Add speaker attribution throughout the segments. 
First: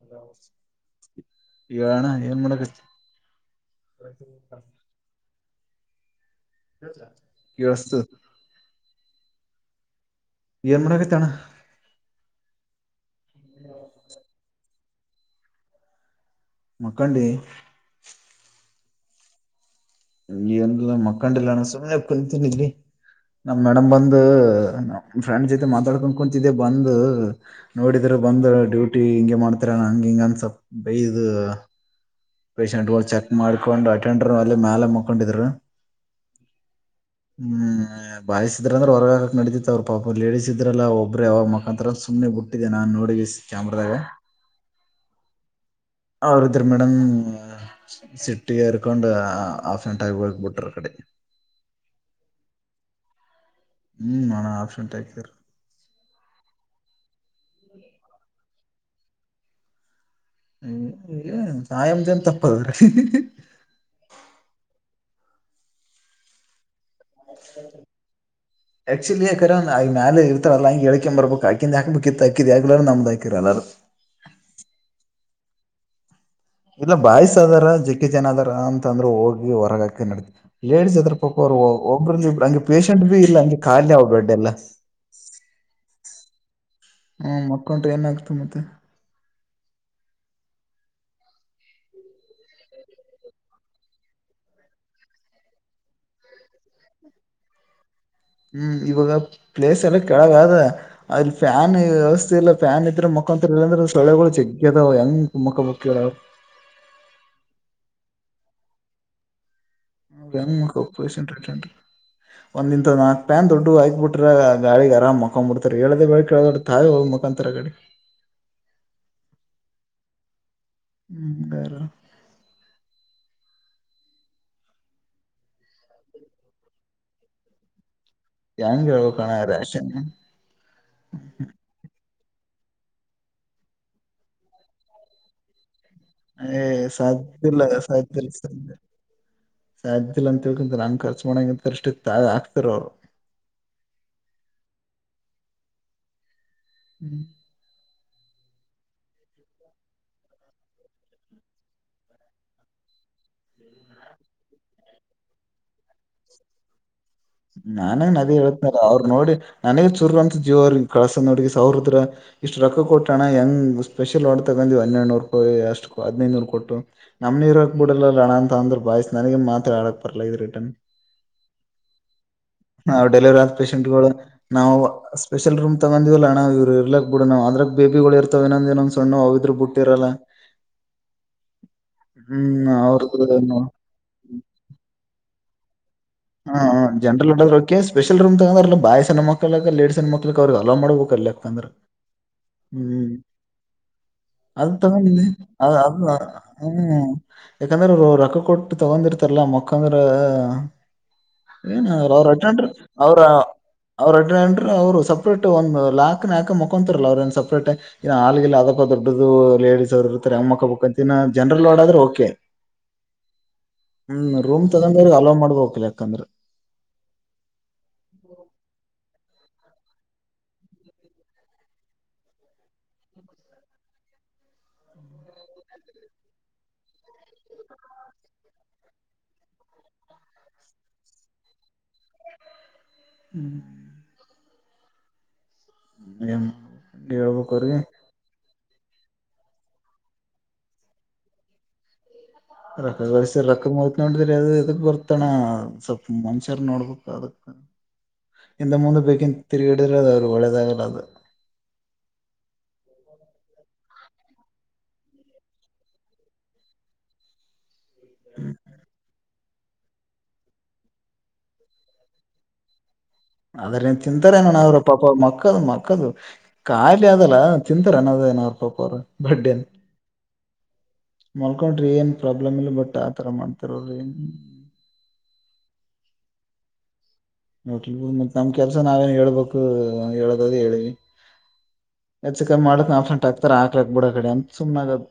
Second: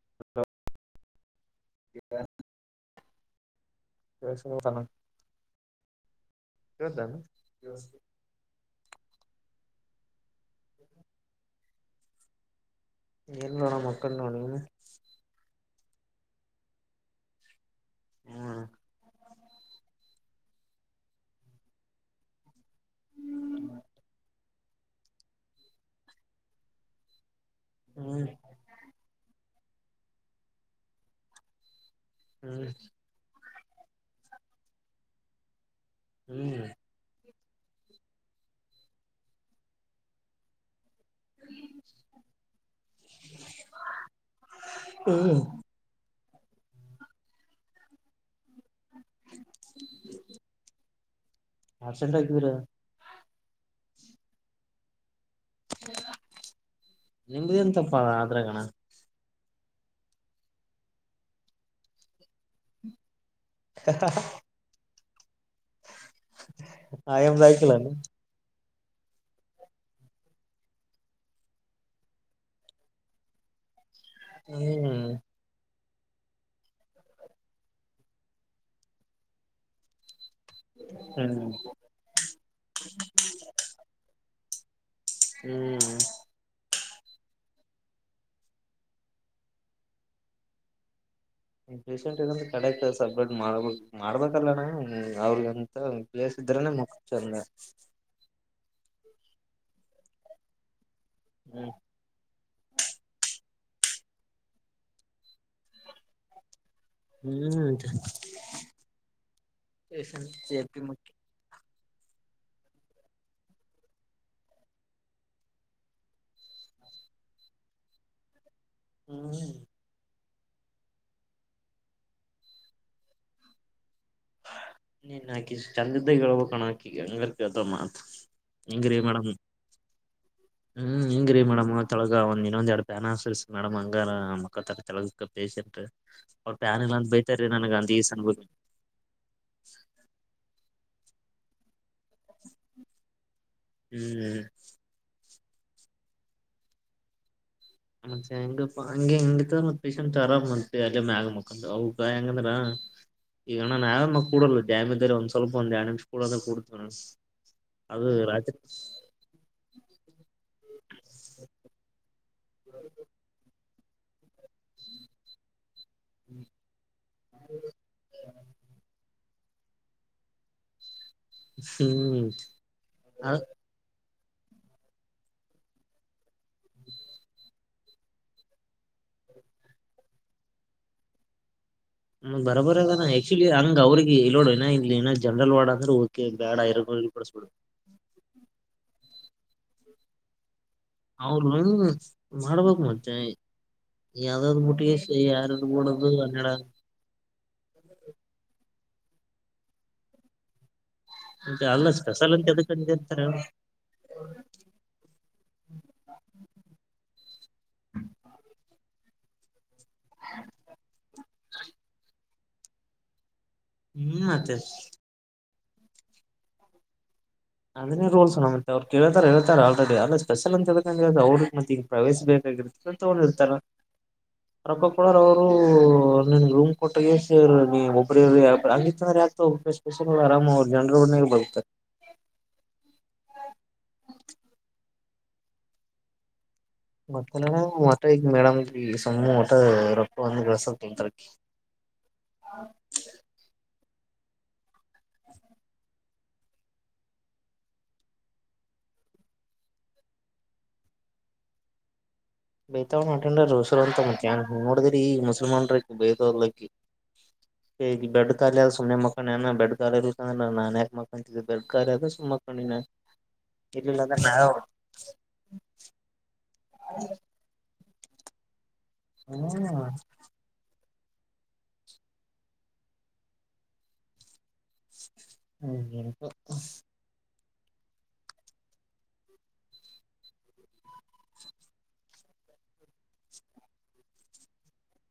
Speaker 1: ಅಲ್ಲ
Speaker 2: ಹಲೋ
Speaker 1: ಹೇಳ್ ಅಣ್ಣಾ ಏನ್ ಮಾಡಾಕತ್ತಿ
Speaker 2: ಕೇಳಿಸ್ತಿಲ್ವೇನೋ ಕೇಳ್ತಾನ
Speaker 1: ಕೇಳಸ್ತದ ಏನ್ಮಾಡಾಕತ್ತಿ ಅಣ್ಣಾ
Speaker 2: ಏನಿಲ್ಲ ನೋಡ್ ಅಣ್ಣಾ ಮಲ್ಕೊಂಡಿನಿ ನೋಡ್ ನೀನು
Speaker 1: ಮಕ್ಕಾಂಡಿ
Speaker 2: ಹ್ಮ್
Speaker 1: ಏನಿಲ್ಲ ಮಕ್ಕಂಡಿಲ್ಲಣ ಸುಮ್ನೆ ಕುಂತೀನಿ ಇಲ್ಲಿ ನಮ್ ಮೇಡಮ್ ಬಂದ್ ನಮ ಫ್ರೆಂಡ್ ಜೊತೆ ಮಾತಾಡ್ಕೊಂಡ್ ಕುಂತಿದ್ದೆ ಬಂದ ನೋಡಿದ್ರ
Speaker 2: ಹ್ಮ್
Speaker 1: ಬಂದ ಡ್ಯೂಟಿ ಹಿಂಗೆ ಮಾಡ್ತಿರೆನ್ ಹಂಗ ಹಿಂಗ ಅಂತ ಸಲ್ಪ್ ಬೈದು
Speaker 2: ಹ್ಮ್
Speaker 1: ಪೇಷೆಂಟ್ ಗೊಳ್ ಚೆಕ್ ಮಾಡ್ಕೊಂಡು ಅಟೆಂಡರು ಅಲ್ಲಿ ಮ್ಯಾಲ ಮಕೊಂಡಿದ್ದರು
Speaker 2: ಹ್ಮ್
Speaker 1: ಹ್ಮ್ ಬಾಯಿಸ್ ಇದ್ರ ಅಂದ್ರೆ ಹೊರಗಾಕಕ್ ನಡದತಿತ್ ಅವ್ರ ಪಾಪ ಲೇಡಿಸ್ ಇದ್ರಲ್ಲಾ ಒಬ್ ಒಬ್ರ ಯಾವಾಗ ಮಕಾತರಂತ ಸುಮ್ಮನೆ ಬಿಟ್ಟಿದೆ ನಾನ್ ನೋಡಗೆಸ್ ಕ್ಯಾಮ್ರದಾಗ
Speaker 2: ಹ್ಮ್
Speaker 1: ಅವ್ರ ಇದ್ರ ಮೇಡಮ್ ಸಿಟ್ಟಿಗೆ ಹೆರ್ಕೊಂಡ್ ಆಫ್ ಆಂಟ್ ಆಗಿ ಹೋರಟ್ ಬಿಟ್ರ ಆ ಕಡೆ
Speaker 2: ಆಸೆಂಟ ಆಕ ಬೀರ
Speaker 1: ಹ್ಮ್ ನಾನ ಆಪ್ಷನ್ ಟ
Speaker 2: ನಿಮ್ದೇಂತಪ್ಪ ಅದ್ರಗಣ
Speaker 1: ಸಾಯಂ ಜನ್ ತಪ್ಪದ್ರೀ
Speaker 2: ಹ ಆಯಾಮದಯಕಲ್ಲ ನ
Speaker 1: ಆಕ್ಚುಲಿ ಯಾಕ್ರ ಈ ಮ್ಯೇಲೆ ಇರ್ತಾರಲ್ಲ ಹಂಗೆಳ್ಕ ಬರ್ಬೇಕು ಹಾಕಿಂದ ಹಾಕ್ಬೇಕಿತ್ತಕಿ ಹಾ ನಮ್ದಾಕಿರಲ್ಲ ಹ
Speaker 2: ಹ್ಮ್
Speaker 1: ಇಲ್ಲ ಬಾಯ್ಸ ಅದಾರ ಜಿಕ್ಕೆ ಜನದಾರ ಅಂತ ಅಂದ್ರರು ಹೋಗಿ ಹೊರಗಾಕ ನಡತ ಲೇಡಿಸಸ್ ಅದ್ರ
Speaker 2: ಹ್ಮ್
Speaker 1: ಪಕ್ಕವರು ಒಬ್ಬ್ರ ಇಬ್ರು ಹಂಗೆ ಪೇಶೆಂಟ್ ಭ ಇಲ್ಲ ಹಂಗೆ ಖಾಲಿ ಅವ ಬೆಡ್ ಎಲ್ಲ
Speaker 2: ಹ್ಮ್
Speaker 1: ಹ್ಮ ಮಕ್ಕಂಟ್ರ ಏನ ಆಗ್ತು ಮತ್ತೆ
Speaker 2: ಪೇಸೆಂಟ್ಗ ಕಡೆಕ್ ಸಪ್ರೇಟ್ ಮಾಡ್ಬೇಕ ಮಾಡ್ಬೇಕಲ್ಲ ನ ಅವ್ರಿಗಂತ ಇದ್ರನೆೇ ಮುಕ್ ಚಂದ
Speaker 1: ಹ್ಮ್ ಇವಾಗ ಪ್ಲೇಸ್ ಎಲ್ಲ ಕೆಳಗ ಅದ ಅ್ರ
Speaker 2: ಹ್ಮ್
Speaker 1: ಫ್ಯಾನ್ ವ್ಯವಸ್ಥೆ ಎಲ್ಲ ಫ್ಯಾನ್ ಇದ್ರೆ ಮುಖಾಂತ ಇಲ್ಲಂದ್ರೆ ಸಳೆಗಳು ಜಗ್ಗ ಅದಾವ ಹೆಂಗ ಮುಖ ಮುಕ್ಕಿಗಳು
Speaker 2: ಹ್ಮ್ ಸೇಫ್ಟಿ
Speaker 1: ಹಂಗಪ್ಪ
Speaker 2: ಮುಖ್ಯ
Speaker 1: ವಸಂಟಿ ಒಂದ್ ಇಂತ ನಾಕ ನ್ ದೊಡ್ಡ ಹಯಕ್ಬ ಬಿಟ್ರ ಗಾಿ ಆರಾಮ್ಕೊಂಡ್ ಬಿಡ್ತರು ಹೇಳ್ದಳ ಕೇಳೊಡ್ ತಾಯಿ ಮುಖಾಂತ ಕಡೆ
Speaker 2: ಹ್ಮ್
Speaker 1: ಹ್ಮ್ ಗರ
Speaker 2: ನೀನ್ ಹಾಕಿ ಚಂದಿದ್ದ ಹೇಳಬೇಕ ಕಣ ಹಾಕಿಂಗ ಮಾತ್ ಹೆಂಗ
Speaker 1: ಹೆಂಗ್
Speaker 2: ರ ಮೇಡಮ್
Speaker 1: ಹೇಳ್ಬೇಕಣ್ಣ ರೇಷನ್
Speaker 2: ಹ್ಮ್ ಹೆಂಗ ರೀ ಮೇಡಮ್ಳ ಈಗ ಒಂದ್ ಇನ್ನೊಂದ ಎಡು ಪ್ಯಾಾನ ಹಸ್ ಮೇಡಮ್ ಹಂಗ ಮಕ್ಕ ತ ತಳಗ ಪೇೇಶೆಂಟ್
Speaker 1: ಸಾಧ್ಯಲ್ಲ
Speaker 2: ಸನ್
Speaker 1: ಸಾಧ್ಯಲ್ಲ ಸಾಧ್ಯ ಸಾಧ್ಯ ಇಲ್ಲ ಅಂತೇಳ್ಕಂತ ನಂಗ್ ಖರ್ಚು ಮಾಡೋಂಗ ಅಂತ ಅಷ್ಟ ಇ ತ ಹಕ್ತಾರ ಅವರು
Speaker 2: ಹ್ಮ್
Speaker 1: ಹ್ಮ್
Speaker 2: ಮತ್ತೆ ಹೆಂಗ ಹಂ ಹೆಂಗ ಮತ್ ಪೇಶಂಟ್ ಆರಾಮ ಮತ್ ಅಲ್ಲಿ ಮ್ಯಾಗ ಮುಕ್ಕ ಅವಗ ಹೆಂಗಂದ್ರ ಈಗಣ್ಣ ನಾವೇ ಮ ಕೂಡಲ್ಲ ಜಾಮೀದಾರಿ ಒಂದ್ ಸ್ವಲ್ಪ ಒಂದ್ ಜಾಮಿಮಿಷ ಕಡದ ಕಡತೇವ
Speaker 1: ನಾನಗ ನದಿ ಹೇಳತ್ನ ಅವ್ರರು ನೋಡಿ ನನಗ ಚುರು ಅಂತ ಜೀವ ಅವ್ರಿಗೆ ಕಳಸ ನೋಡ ಸ ಅವ್ರದ್ರ ಇಷ್ಟು ರೊಕ್ಕ ಕೊಟ್ಟೋಣ್ಣ ಹೆಂಗ್ ಸ್ಪೆಷಲ್ ಆಡ ತಗ್ ಹನ್ನೆರಡುನೂರು ಅಷ್ಟು ಹದಿನೈದುನೂರು ಕೊಟ್ಟು ನಮ್ ಇರಕ್ ಬಿಡಲ್ಲಣ ಅಂತ ಅಂದ್ರ ಬಾಯ್ತ ನನಗೆ ಮಾತ್ರ ಆಳ ಪಡ್ಲ್ಲ ಇದು ರಿಟನ್
Speaker 2: ಹ್ಮ್
Speaker 1: ಹಾ ಡೆಲಿವರಿ ಆದ ಪೇಶಷೆಂಟ್ಗಳು [unintelligible] ನಾವು ಸ್ಪೆಷಲ್ ರೂಮ್ ತಗೊಂಡಿವವಲ್ಲಣ್ಣ ಇವ್ ಇರ್ಲಕ್ ಬಿಡು ನವು ಅದ್ರಾಗ ಬೇಬಿಗಳು ಇರ್ತವನಂದ ಇನ್ನೊಂದೇನು ಸಣ್ಣ ಅವ ಹ್ರ ಬಿಟ್ಟಿರಲ್ಲ
Speaker 2: ಹ್ಮ ಬರೋಬರ ಅದ ಆಕ್ಚುಲಿ ಹಂಗ ಅವ್ರಿಗೆ ಇೋಡುಏ ಇ ಜನರಲ್ ವಡಡ್ಂದ್ರೆದ
Speaker 1: ಹಾ ಜನರಲ್ಕೆ ಸ್ಪೆಷಲ್ ರೂಮ್ ತಗದಾರಲ್ಲ ಬಾಯ್ಸನ ಮಕ್ಳ ಲೇಡೀಸನ್ ಮಕ್ಳಕ್ ಅವ್ರಗ ಚಲೋ ಮಾಡಬೇಕಲ್ಲ
Speaker 2: ಅವ್ರು
Speaker 1: ಯಾಕಂದ್ರ
Speaker 2: ಮಾಡ್ಬೇಕ್
Speaker 1: ಹ್ಮ್
Speaker 2: ಮತ್ತೆ ಯಾವ್ದಾದ್
Speaker 1: ಅದ ತಗಿ
Speaker 2: ಬುಟ್ಟಿಗೆ ಯಾರ
Speaker 1: ಅ
Speaker 2: ಬಿಡೋದು ಹನ್ನೆರಡ
Speaker 1: ಹ್ಮ್ ಯಾಕಂದ್ರೆ ರೊಕ್ಕ ಕೊಟ್ಟ ತಗೊಂಡಿರ್ತಾರಲ್ಲ ಮುಕ್ಕಾಂದರ
Speaker 2: ಮತ್ತೆ
Speaker 1: ಏನ್
Speaker 2: ಅಲ್ಲ
Speaker 1: ಅವ್ರ
Speaker 2: ಸ್ಪೆಷಲ್ ಅಂತ
Speaker 1: ಅಜಂ
Speaker 2: ಎದಕ್ ಅಂದಿರ್ತಾರ
Speaker 1: ಅವ್ರ
Speaker 2: ಹೇಳು
Speaker 1: [unintelligible] ಅವ್ರನ್ ಅವರು ಸಪ್ರೇಟ್ ಒಂದು್ ಲಾಕ್ ನ ಹಾಕಕ್ ಮಕೊಂತರಲ್ಲ ಅವ್ರ ಏ ಸಪ್ರೇಟ್ ಇ ಹಾಲಲ್ಲ್ಲ ಅದ ಅದ ಲೇಡಿಸಸ್ ಅವರುರ್ತಾರೆ ಅಮ್ಮ್ಕ್ಕ ಬಬೇಕಕ್ಂತಿನ ಜನರಲ್ ಡಾದ್ರ ಓಕೆ ಹ್ಮ್ ರೂಮ್ ತಗೊಂಡ್ರ ಅಲೋ್ ಮಾಡ್ಬಿಲ್ಲ ಯಾಕಂದ್ರೆ
Speaker 2: ಅದ್ರೆ ರೋಲ್ಸ್ನ ಮತ್ತೆ ಅವ್ ಕೇಳಳ್ತಾರ ಹೇಳ ಇ ಆಲ್ರೆಡಿ ಅಲ್ಲ ಸ್ಪೆಷಲ್ ಅಂತ ಅವ್ರ ಮತ್ತೆ ಈಗ ಪ್ರವೇಶಿಸ ಬೇಕಾಗಿರ್ತ ಅ ಇರ್ತಾರ ರಪ್ಪ ಕುಳಾರ್ ಅವರು ನಿನ್ ರೂಮ್ ಕೊಟ್ಟೇ ನೀ ಒಬ್ರವ ಯ ಹಂಗಿತ್ತಂದ್ರೆ [unintelligible] ಆರಾಮ ಅವ ಜನರ ಒ ಬರುತ್ತಾರೆ [unintelligible]
Speaker 1: ಹ್ಮ್ ಹ್ಮ ಹ [unintelligible]
Speaker 2: ಮತ್ತೆ ನ ಮತ್ತ [unintelligible] ಮೇಡಮ್ ಸಮ್ಮೂ ಮಊಟ್ಟ ರೊಕ್ಕ ಅಂದು ಕೆವಸ ತೊಂತರ [unintelligible]
Speaker 1: ರಕ ಬ ಸ ರಕಮ [unintelligible] ನೋಡಿದ್ರಿ ಅದು ಇದಕ್ ಬರ್ತಣ ಸ್ವಲ್ಪ ಮನುಷ್ಯರು ನೋಡ್ಬೇಕ ಅದಕ್ ಹಿಂದೆ ಮುಂದೆ ಬಕಿನ [unintelligible] ತಿರುಗಿಡಾದ ಅವರು ಒಳ್ಳೆದಾಗಲಾದ
Speaker 2: ಬೇತಾವ ನಟಂಡ ಉಸರು ಅಂತ ಮುಖ್ಯಾನ್ ನೋಡಿದ್ರ ಈ ಮುಸಲ್ಮಾನ್ ರಕಿ ಬೈದ್ ಹೋದ್ಲಕಿ [unintelligible]
Speaker 1: [inaudible]
Speaker 2: ಬೆಡ್ ಕಾಲಿ ಅ ಸುಮ್ಮನೆ ಮಕ್ಕಳ ನಾನ ಬೆಡ್ ಕಾಲ ಇರ ಅಂದ್ರ ನನ್ ಯಾಕ್ಕ್ಕಕಂತಿದ್ದೆ ಬೆಡ್ ಕಾಲ ಅದ ಸುಮ್ಾಕೊಂಡಿನ
Speaker 1: ಅದ್ರ ಏನ್ ತಿಂತಾರೆ ನೋ ಅವ್ರ ಪಾಪ ಮಕ್ಕದು ಮಕ್ಕದು ಖಾಲಿ ಅದಲ್ಲ ಚಿಂತರೆ ಅನ್ನದ ನ್ಪ ಅವ ಬಡ್ಡೇನ್ [unintelligible] ಮಲ್ಕೊಂಡ್ರಿ ಏನ್ ಪ್ರಾಬ್ಲಮ್ ಇಲ್ಲ ಬಟ್ ಆತರ ಮಾಡ್ತರ್ರಿ
Speaker 2: ಹ್ಮ [unintelligible]
Speaker 1: ನೋಬದು [unintelligible] ಮತ್ ನಮ್ ಕೆಲ್ಸ ನಾವೇನು ಹೇಳ್ಬೇಕು ಹೇಳದದೇ ಹೇಳಿವವಿ ಹೆಚ್ಚು ಕಮ್ಮಿ ಮಾಡಕ್ ನಾಫ್ರಂಟ್ ಹಾಕ್ತಾರ ಆಾಕ್ಲಾಕ್ ಬಿಡ ಕಡೆ ಅಂತ ಸುಮ್ನಾಗದು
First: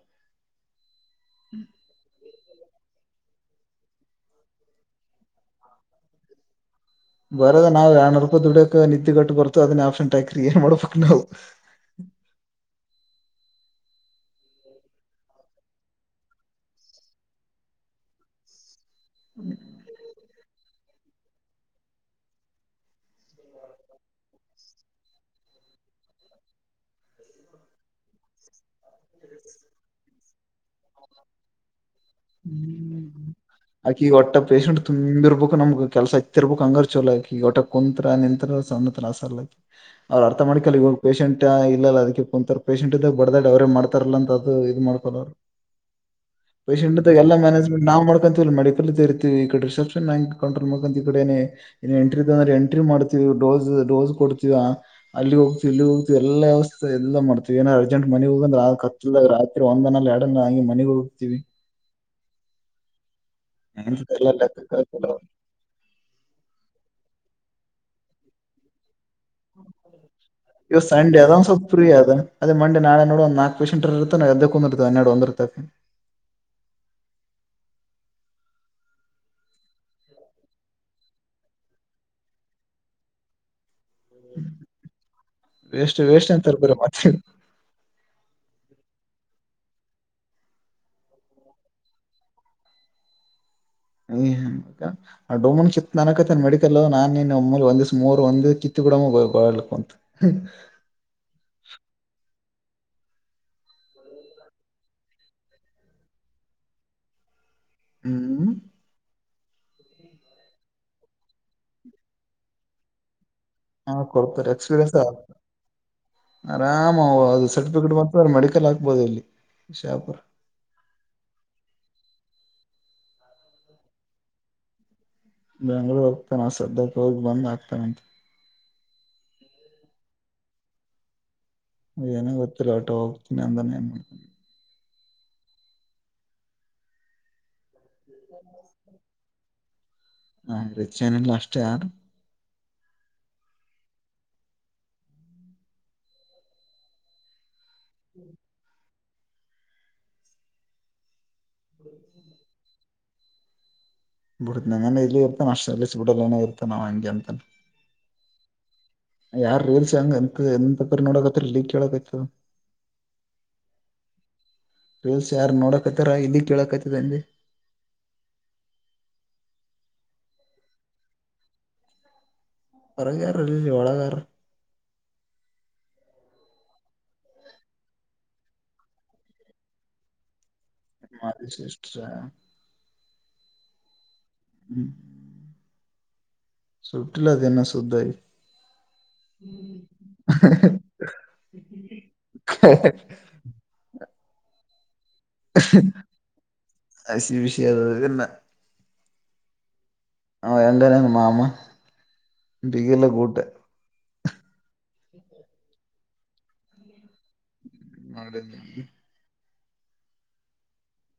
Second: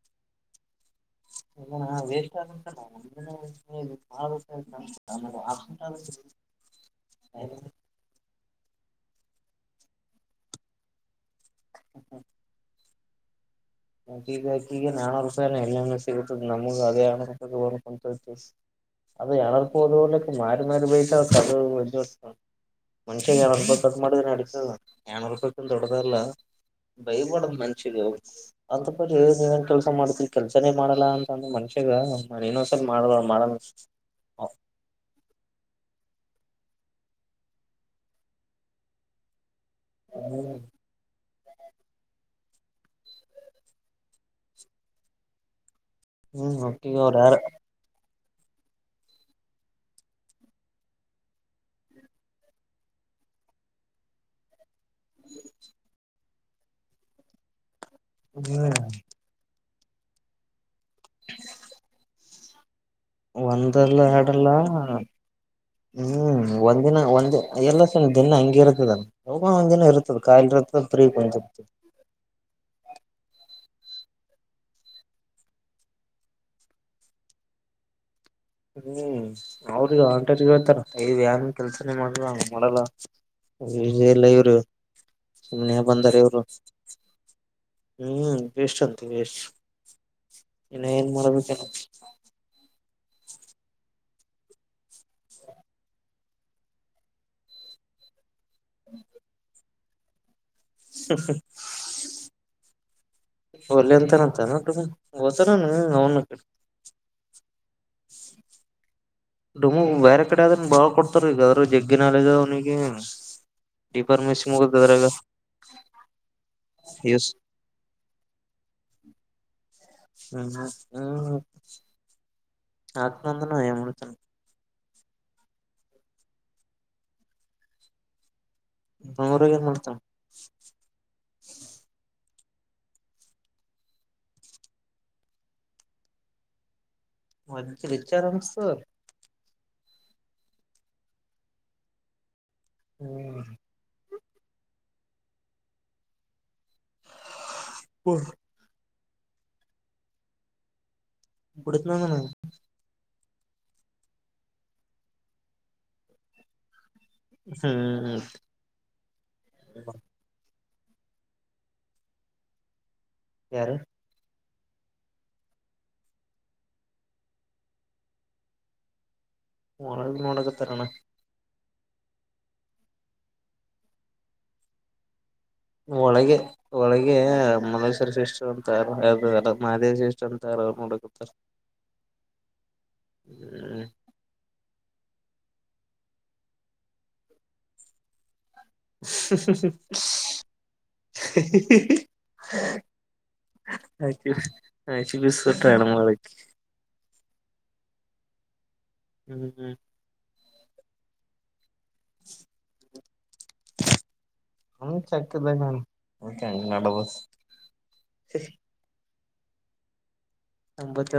Speaker 2: ಇಲ್ಲಾ ವೇಸ್ ಆಗಂಟಣ [unintelligible] ನೀ ಹಕಟ [unintelligible]
Speaker 1: ಬರೋದ ನಾವ ಯಾರನುೂಪ ದುಡಕಕ್ ನಿದ್ದೆ ಗಟ್ಟು ಬರ್ತ ಅದೇ ಆಪ್ಷನ್ಟಕ ಕ್ರ ಏರ್ ಮಾಡ್ಬೇಕಕ್ ನಾವವು [inaudible]
Speaker 2: ಮತ್ತ ಈಗ ಈಗ ನಾನ ರರುಪಾಯ ಎಲ್ಲ ಸಿಗತದ ನಮಗ ಅದೇ ಆಪಾಯಕಂತತಿ [unintelligible] ಅದು ಯಳರ್ ಪ ಅದಲ ಮಾರ ಮರೆ ಬಯ ಅದು ಮನ್ಷ್ಯಾಗ ಏ ರೂಪಾಯಿ ಮಾಡಿದ್ರ ಅಡ ಏನ ರೂಪಾಯ ದೊಡ್ಡದಲ್ಲಾ ಬೈ ಬಾರದು ಮನ್ಷ್ಯನ್ಗೆ ಅಂತ ಬರಿ ನೀವೇನ್ ಕೆಲಸ ಮಾಡ್ತಿರಿ ಕೆಲ್ಸನೇ ಮಾಡಲ್ಲ ಅಂದ ಮನುಷ
Speaker 1: ಹ್ಮ್ ಆಕಿ ಈಗ ಒಟ್ಟ ಪೇಶಂಟ್ ತುಂಬಿರ್ಬೇಕು ನಮ್ಗ ಕೆಲ್ಸ ಇತ್ತು ತಿರುಬು [unintelligible] ಕ ಅಂಗಾರ ಚೋಲಾಗಿಿ ಒಟ್ಟ ಕುಂತ್ರರ ನಿಂತರ ಸ್ಣ ತತ್ರಾಸ ಅವ್ರು ಅರ್ಥ
Speaker 2: ಹ್ಮ್
Speaker 1: ಮಾಡ್ಕಲ್ಲ ಇವೋಗ್ ಪೇಶಷಂಟ್ ಇಲ್ಲ ಅದಕ್ಕೆ ಕುಂತರ್ ಪೇಷಂಟ್ ಇದಾಗ ಬಡದಾಡ್ ಅವರೇ ಮಾಡ್ತಾರಲ್ಲ ಅಂತ ಅದು ಇದ್ ಮಾಡ್ಕೋ ಅವರು
Speaker 2: ಹ್ಮ್ ಹಕಗ
Speaker 1: ಎಲ್ಲಾ ಮ್ಯಾನೇಜ್ಮೆಂಟ್ ನಾವ್ ಮಾಡ್ಕೊಂತೀವಿ ಮೆಿಕಲ್ [unintelligible] ಇರ್ತೀವಿ ಈಡೆ ರಿಸೆಪ್ಷನ್್ಯಾಂ ಕಂಟ್ರಲ್ ಈ ಎಂಟ್ರಿ ಅ್ರೆ ಎಂ್ರಿ ಮಾಡ್ತೀ [unintelligible] ಡೋಸ್ ಡೋಸ್ ಕೊಡ್ತೀವ ಅಲ್ಲಿ ಹೋಗ್ತವಿ ಇಲ್ಲಿಗೆ ಹೋಗತತಿವಿ ಎಲ್ಲಾ ವಸ್ ಎಲ್ಲ ಮಾಡ್ತೀವಿ ಏನ ಅರ್ಜೆಂಟ್ ಮನೆಗ್ ಹೋಗಂದ್ರ
Speaker 2: ಹ್ಮ್
Speaker 1: ಕತ್ದಾಗ ರಾತ್ರಿ ಒಂದನ ಎರಡ ಹಂಮನೆಗ್ ಹೋಗ್ತೀವಿ
Speaker 2: ಒಂದಲ್ಲ
Speaker 1: ಎಲ್ಲ
Speaker 2: ಎರಡಲ್ಲ
Speaker 1: ಲೆಕ್ಕಕ್ಕ ಹಾಕಲ್ಲ
Speaker 2: ಹ್ಮ್ ಒಂದಿನ ಒಂದ ಎಲ್ಲ ಸಣ ದಿನ ಹಂಗಿ ಇರುತ್ತದಲ್ಲ [unintelligible]
Speaker 1: ಇವ ಸಂಡೇ ಅದ ಒಂದ್ ಸ್ವಲ್ಪ
Speaker 2: ಕುಂತಿರ್ತದ
Speaker 1: ಫ್ರೀ ಅದು ಅದೇ ಮಂಡೆ ನಾಳೆ ನೋಡುವ ಒಂದ್ ನಾಲ್ಕ [unintelligible] ಪೇಶಷೆಂಟ್ ಇರ್ತಾನ ಎದ್ದಕ್ಕ ಹೊಂದಿರ್ತಾವ ಹನ್ನೆರಡು ಒಂದಿರ್ತಕ್
Speaker 2: ಹ್ಮ್ ಅವ್ರಗ ಆಂಟ್ರ ಹೇಳ್ತಾರ ಇ ನ್ ಕೆಲ್ಸನೇ ಮಾಡಂಗ ಮಾಡಲ್ಲ ಇ ಇಲ್ಲ ಇವ್ರು ಸುಮ್ನೆ
Speaker 1: ವೇಸ್ಟ್
Speaker 2: ಬಂದಾರೆ
Speaker 1: ವೇಸ್ಟ್
Speaker 2: ಇವರು
Speaker 1: ಅಂತಾರ ಬರೀ ಮತ್ತೆ
Speaker 2: ಹ್ಮ್ ಜಷ್ಟಂತ [unintelligible] ಇನ್ನು ಏನ್ ಮರಬೇಕೇನ್
Speaker 1: ಹ ಡಮನ್ ಚಿತ್ ನನಕನ್ ಮೆಡಿಕಲ್ ನಾನ್ನ್ ಒಮ್ಮ ಒಂದಿಸ್ ಮೂರ್ ಒಂದ ಕತ್ತಗೂಡಮ್ಮ ಗಲ್ಲ ಕಂತು [unintelligible]
Speaker 2: ಹಲಿ ಅಂತನಂತ ನ ಹಓತಾನ ಅವನು ಕ [unintelligible]
Speaker 1: ಹ್ಮ್
Speaker 2: ಡಮು ಬೇರೆ ಕಡೆ ಆದದನ್ ಬಾ ಕೊಡ್ತಾರ ಈಗದ್ರರು ಜಗ್ಗಿನಾಲದ ಅವ್ನಿಗೆ
Speaker 1: ಹಾ
Speaker 2: ಡಿಫಾರ್ಮೆಸಿ
Speaker 1: ಕೊಡ್ತಾರೆ ಎಕ್ಸ್ಪೀರಿಯನ್ಸ್
Speaker 2: ಮುಗತಗ
Speaker 1: ಆರಾಮ ಅದು ಸರ್ಟಿಫಿಕೇಟ್ ಮತ್ತ ಮೆಡಿಕಲ್ ಹಾಕ್ಬೋದು ಇಲ್ಲಿ ಶಾಪುರ್
Speaker 2: ಹ್ಮ್ ಹ್ಮ ಆತ್ನಂದನ ಎಮಳತಾನ
Speaker 1: ಬೆಯಾಂಗ್ಳೂರ್ ಹೋಗ್ತಾನ ಸದ್ಯಕ್ಕೆ ಹೋಗಿ ಬಂದ್ ಆಗ್ತಾನಂತ
Speaker 2: ಮರ ಮಾಡತ
Speaker 1: ಏನ ಗೊತ್ತರ ಟೋ ಹೋಗತನ ಅಂತಾನೆ ಏನ್ ಮಾಡ
Speaker 2: ಮ ವಿಚ ಆರಾಮಸು
Speaker 1: ಹ ರಚಿಯನಲ್ಲ ಅಷ್ಟ ಯಾರು
Speaker 2: ಹ್ಮ ಹುರ್ ಕುಡುತನಾನ
Speaker 1: ಬಿಡ್ತ ನ ಇಲ್ಲಿ ಇರ್ತಾನ ನ ಅಷ್ಟ ಅಲ್ಲಿ ಬಿಡಲ್ಲ ನನೆ ಇರ್ತ ನ್ ಹಂ
Speaker 2: ಹ್ಮ್
Speaker 1: ಯಾರ ರೀಲ್ಸ್ ಹಂಗ ಎಂತ ಎ ನೋಡಕತ್ರಿ ಲೀಕ್ ಕೇಳಕತದ
Speaker 2: ಯಾರ
Speaker 1: ರೀಲ್ಸ್ ಯಾರು ನೋಡಕತ್ತಾರ ಇಲ್ಲಿ ಕೇಳಕತ್ತದಂದೆ [unintelligible]
Speaker 2: ಹಳ ನೊಂಡಕ್ಕೆ ತರಣ
Speaker 1: ಹೊರಗಾರಲ್ಲಿ ಒಳಗಾರೆ
Speaker 2: ಒಳಗೆ ಒಳಗೆ ಮಲ್ಲೇಶ್ವರ ಸಿಸಷ್ಟು ಅಂತಲ್ಲ ಮಹದೇವಿ ಸಷ್ಟು ಅಂತ ತ್ತ ಅವಡತ್ತ
Speaker 1: ಮಾದೇಶಿಷ್ಟ
Speaker 2: ಹ್ಮ
Speaker 1: ಸಟಲ ತನ್ನ ಸುದ ಇ ಹ
Speaker 2: ಆತ
Speaker 1: ಅಸಿ ವಿಷಯದನ್ನ
Speaker 2: ಹ್ಮ್ ಹ್ಮ್
Speaker 1: ಆ ಎಂಗನ ಮಾಮ್ಮ ಗಲ್ಲ ಕೂಟೆ
Speaker 2: ಹ ಚಕ್ಕದ ನ ನಡ ಬ
Speaker 1: ಮಾಡಿಂದ
Speaker 2: ಅಂಬತ್ತ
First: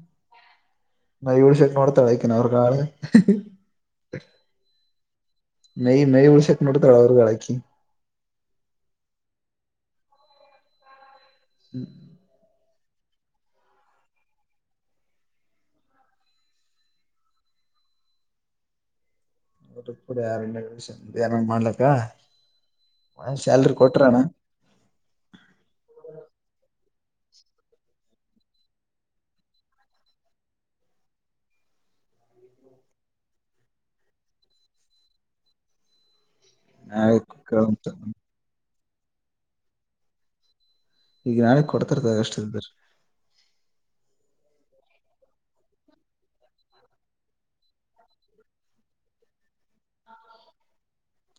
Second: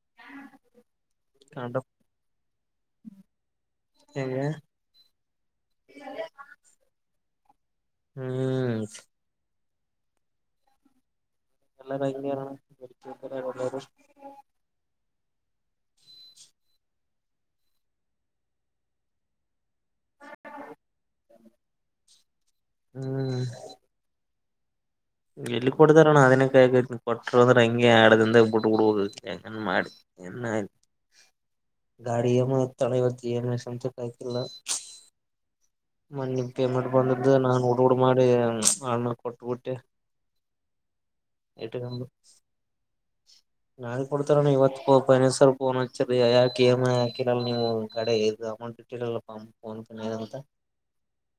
Speaker 2: ಹ್ಮ
Speaker 1: ನೈಳ ಶಕ್ಕಡ ತಳಕನ ಅವರು ಕಣ ನೀ ನ ಉಡ ಶಕ ನರ ತಡಾವ ಗಡಕಿ
Speaker 2: ಹ್ಮ್ ಎಲ್ಲನ ಇಂಗೆನ [unintelligible]
Speaker 1: [unintelligible] ಪೇಮೆಂಟ್ ಮಾಡ್ಲಕ್ಕ
Speaker 2: ಹ್ಮ್
Speaker 1: ಸ್ಯಾಲ್ರಿ ಕೊಟ್ರಣ್ಣ.
Speaker 2: ಎಲ್ಲಿ ಕೊಡದಾರಣ ಅದನ್ನ [unintelligible] ಕೊಟ್ಟ್ರಂದ ಹಂಗೆ ಎಡದಿಂದಗ್ ಕೊಟ್ಟು ಬಿಡಬೋದಿತ್ [unintelligible] [unintelligible] ಮಣ್ಣಿ ಪೇಮೆಂಟ್
Speaker 1: ನಾಳೆ
Speaker 2: ಬಂದಿದ್ದ
Speaker 1: ಕೇಳ
Speaker 2: ನಾನ್ [unintelligible] ಮಾಡಿ [unintelligible] ಕೊಟ್ಟಬುಟ್ಟೆ.
Speaker 1: ಈಗ ನಾಳೆ
Speaker 2: [unintelligible]
Speaker 1: ಕೊಡ್ತಾರ ಅಷ್ಟ
Speaker 2: ನನ್ ಕೊಡ್ತಾರಣ ಇವತ್ [unintelligible] ಫೋನ್ನಚ್ಚಿ ಯಾಕೆ ಇ ಮ್ ಐ ಯಾಕಿ ನೀವು [unintelligible] [unintelligible]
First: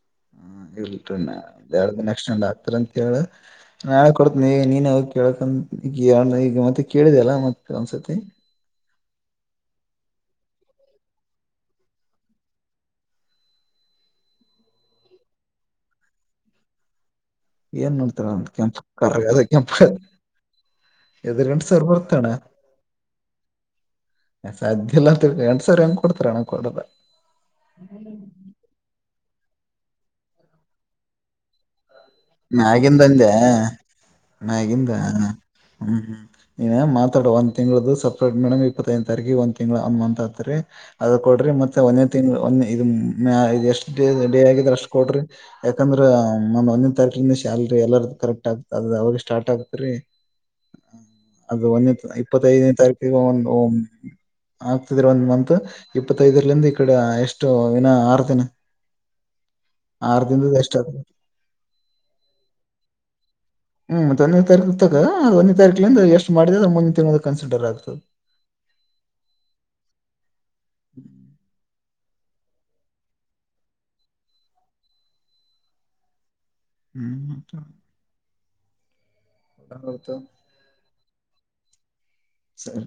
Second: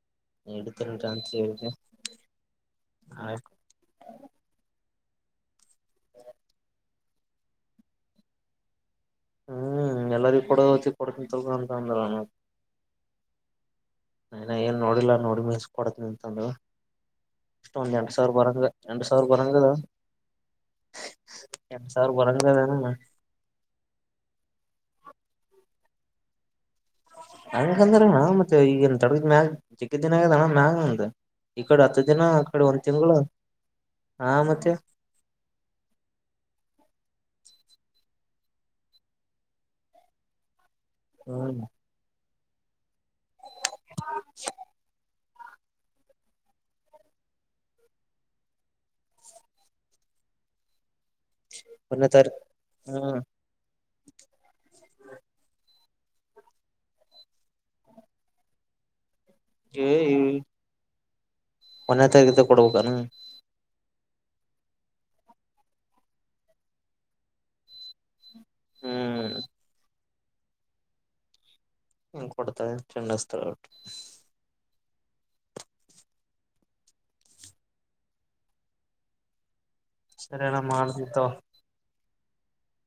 Speaker 2: [unintelligible]
Speaker 1: ಬಿ
Speaker 2: ಅಂತ
Speaker 1: ಕಾನ
Speaker 2: ಹೇಳಿದೆ
Speaker 1: ಎರಡ್ ದಿನ ನೆಕ್ಟ್ ಹತ್ತು ರಂತೆ ಹೇಳು ನಾ ಕೊಡ್ತೀನಿ ಈ ನೀನ್ ಹೋಗ್ ಕೇಳಕಂದ ಈಗ ಈಗ ಮತ್ತೆ ಕೇಳಿದೆ ಅಲ್ಲ ಮತ್ತೆ ಒಂದ್ಸತಿ.
Speaker 2: ಹ್ಮ್ ಎಲ್ಲಾರ [unintelligible] ಕೊಡ್ತಿನಿ ತಗೋ [unintelligible] ಅಂದಣ. ಇನ್ನ ಏನ್ ನೋಡಿಲ್ಲ ನೋಡಿದ ಮೇಲ್ [unintelligible] ಈಸ್ಕೊಡ್ತೀನಿ ಅಂತ ಅಂದಳ.
Speaker 1: ಏನ್ ನೋಡ್ತಾಳಂತ್ ಕೆಂಪ ಕರಗ [unintelligible] [unintelligible]
Speaker 2: ಬರಂಗದ
Speaker 1: ಎಲ್ಲ
Speaker 2: ಎಂಟ ಸಾವಿರ ಬರಂಗದಣ
Speaker 1: ತೆಗೆದಿ ಎಂಟ್ ಸಾವಿರ ಹೆಂಗ್ ಕೊಡ್ತರಣ್ಣ ಕೊಡಲ್
Speaker 2: ಹಂಗಂದ್ರಣ್ಣ ಮತ್ತೆ ಈಗನ್ ತಡಗ ಮ್ಯಾಗ ಜಗ್ಗಿದ್ದಿನ ಆಗಣ್ಣ ಮ್ಯಾಗ ಅ ಈ ಕಡೆ ಹತ್ತ
Speaker 1: ಮ್ಯಾಗಿಂದ ಅಂದ್ಯಾ.
Speaker 2: ಹಾ ಮತ್ತೆ
Speaker 1: ಮ್ಯಾಗಿಂದ ಹ್ಮ್ ಹ್ಮ್ [unintelligible] ಮಾತಾಡ ಒಂದ್ ತಿಂಗಳ ದಿವ್ಸ ಮೇಡಮ್ ಇಪ್ಪತ್ತೈದ್ ತಾರೀಕ ಒಂದ ತಿಂಗಳ ಒಂದ್ ಮಂತ್ ಆತ್ರಿ ಅದ ಕೊಡ್ರ
Speaker 2: ಹ್ಮ್
Speaker 1: ಮತ್ತ ಒಂದೇ ತಿಂಗ್ಳ ಒಂದ [unintelligible] [unintelligible] ಎಷ್ಟು ಡೇ ಆಗಿದ್ರ ಅಷ್ಟು ಕೊಡ್ರಿ ಯಾಕಂದ್ರೆ [unintelligible] ತಡ್ರಿ ಇನ್ನೂ ಸ್ಯಾಲರಿ ಎಲ್ಲಾರ್ದು ಕರೆಕ್ಟ್ ಆಗ್ತ ಅದ ಅವಾಗಲ್ಲೆ ಸ್ಟಾರ್ಟ್ ಆಗ್ತರಿ. ಅದು
Speaker 2: ಒಂದನೇ
Speaker 1: [unintelligible]
Speaker 2: ತಾರೀಕು
Speaker 1: ಇಪ್ಪತ್ತೈದನೇ ತಾರೀಕಿಗೆ
Speaker 2: ಹ್ಮ್
Speaker 1: ಒಂದು [unintelligible] [unintelligible] ಒಂದ್ ಮಂತ್ ಇಪ್ಪತ್ತೈದರಲಿಂದ ಈ ಕಡೆ ಎಷ್ಟು ಹಿನ ಆರು ದಿನ. ಆರು ದಿಂದ್ದ ಎಷ್ಟಆತ
Speaker 2: ಒನ್ನೆ ತಾರಿಕಿಂದ ಕೊಡ್ಬೇಕಾನ.
Speaker 1: ಹ್ಮ್ ಮತ್ [unintelligible] ತಾರೀಕ ತಕ ಒಂದೇ ತಾರೀಕಿಂದ ಎಷ್ಟು ಮಾಡಿದಿದೆ ಅದ ಮುಂದೆ ತಿಂಗಳದಾಗ್ ಕನ್ಸಿಡರ್ ಆಗ್ತದೆ.
Speaker 2: ಹ್ಮ್
Speaker 1: [inaudible]
Speaker 2: ಹಂಗ ಕೊಡ್ತಾರೆ ತಿನ್ನಿಸ್ ತಲ್ ಒಟ್-
Speaker 1: ಹ್ಮ್ [unintelligible]
Speaker 2: ಸರಿ ಅಣ್ಣ [unintelligible]
Speaker 1: ಸರಿ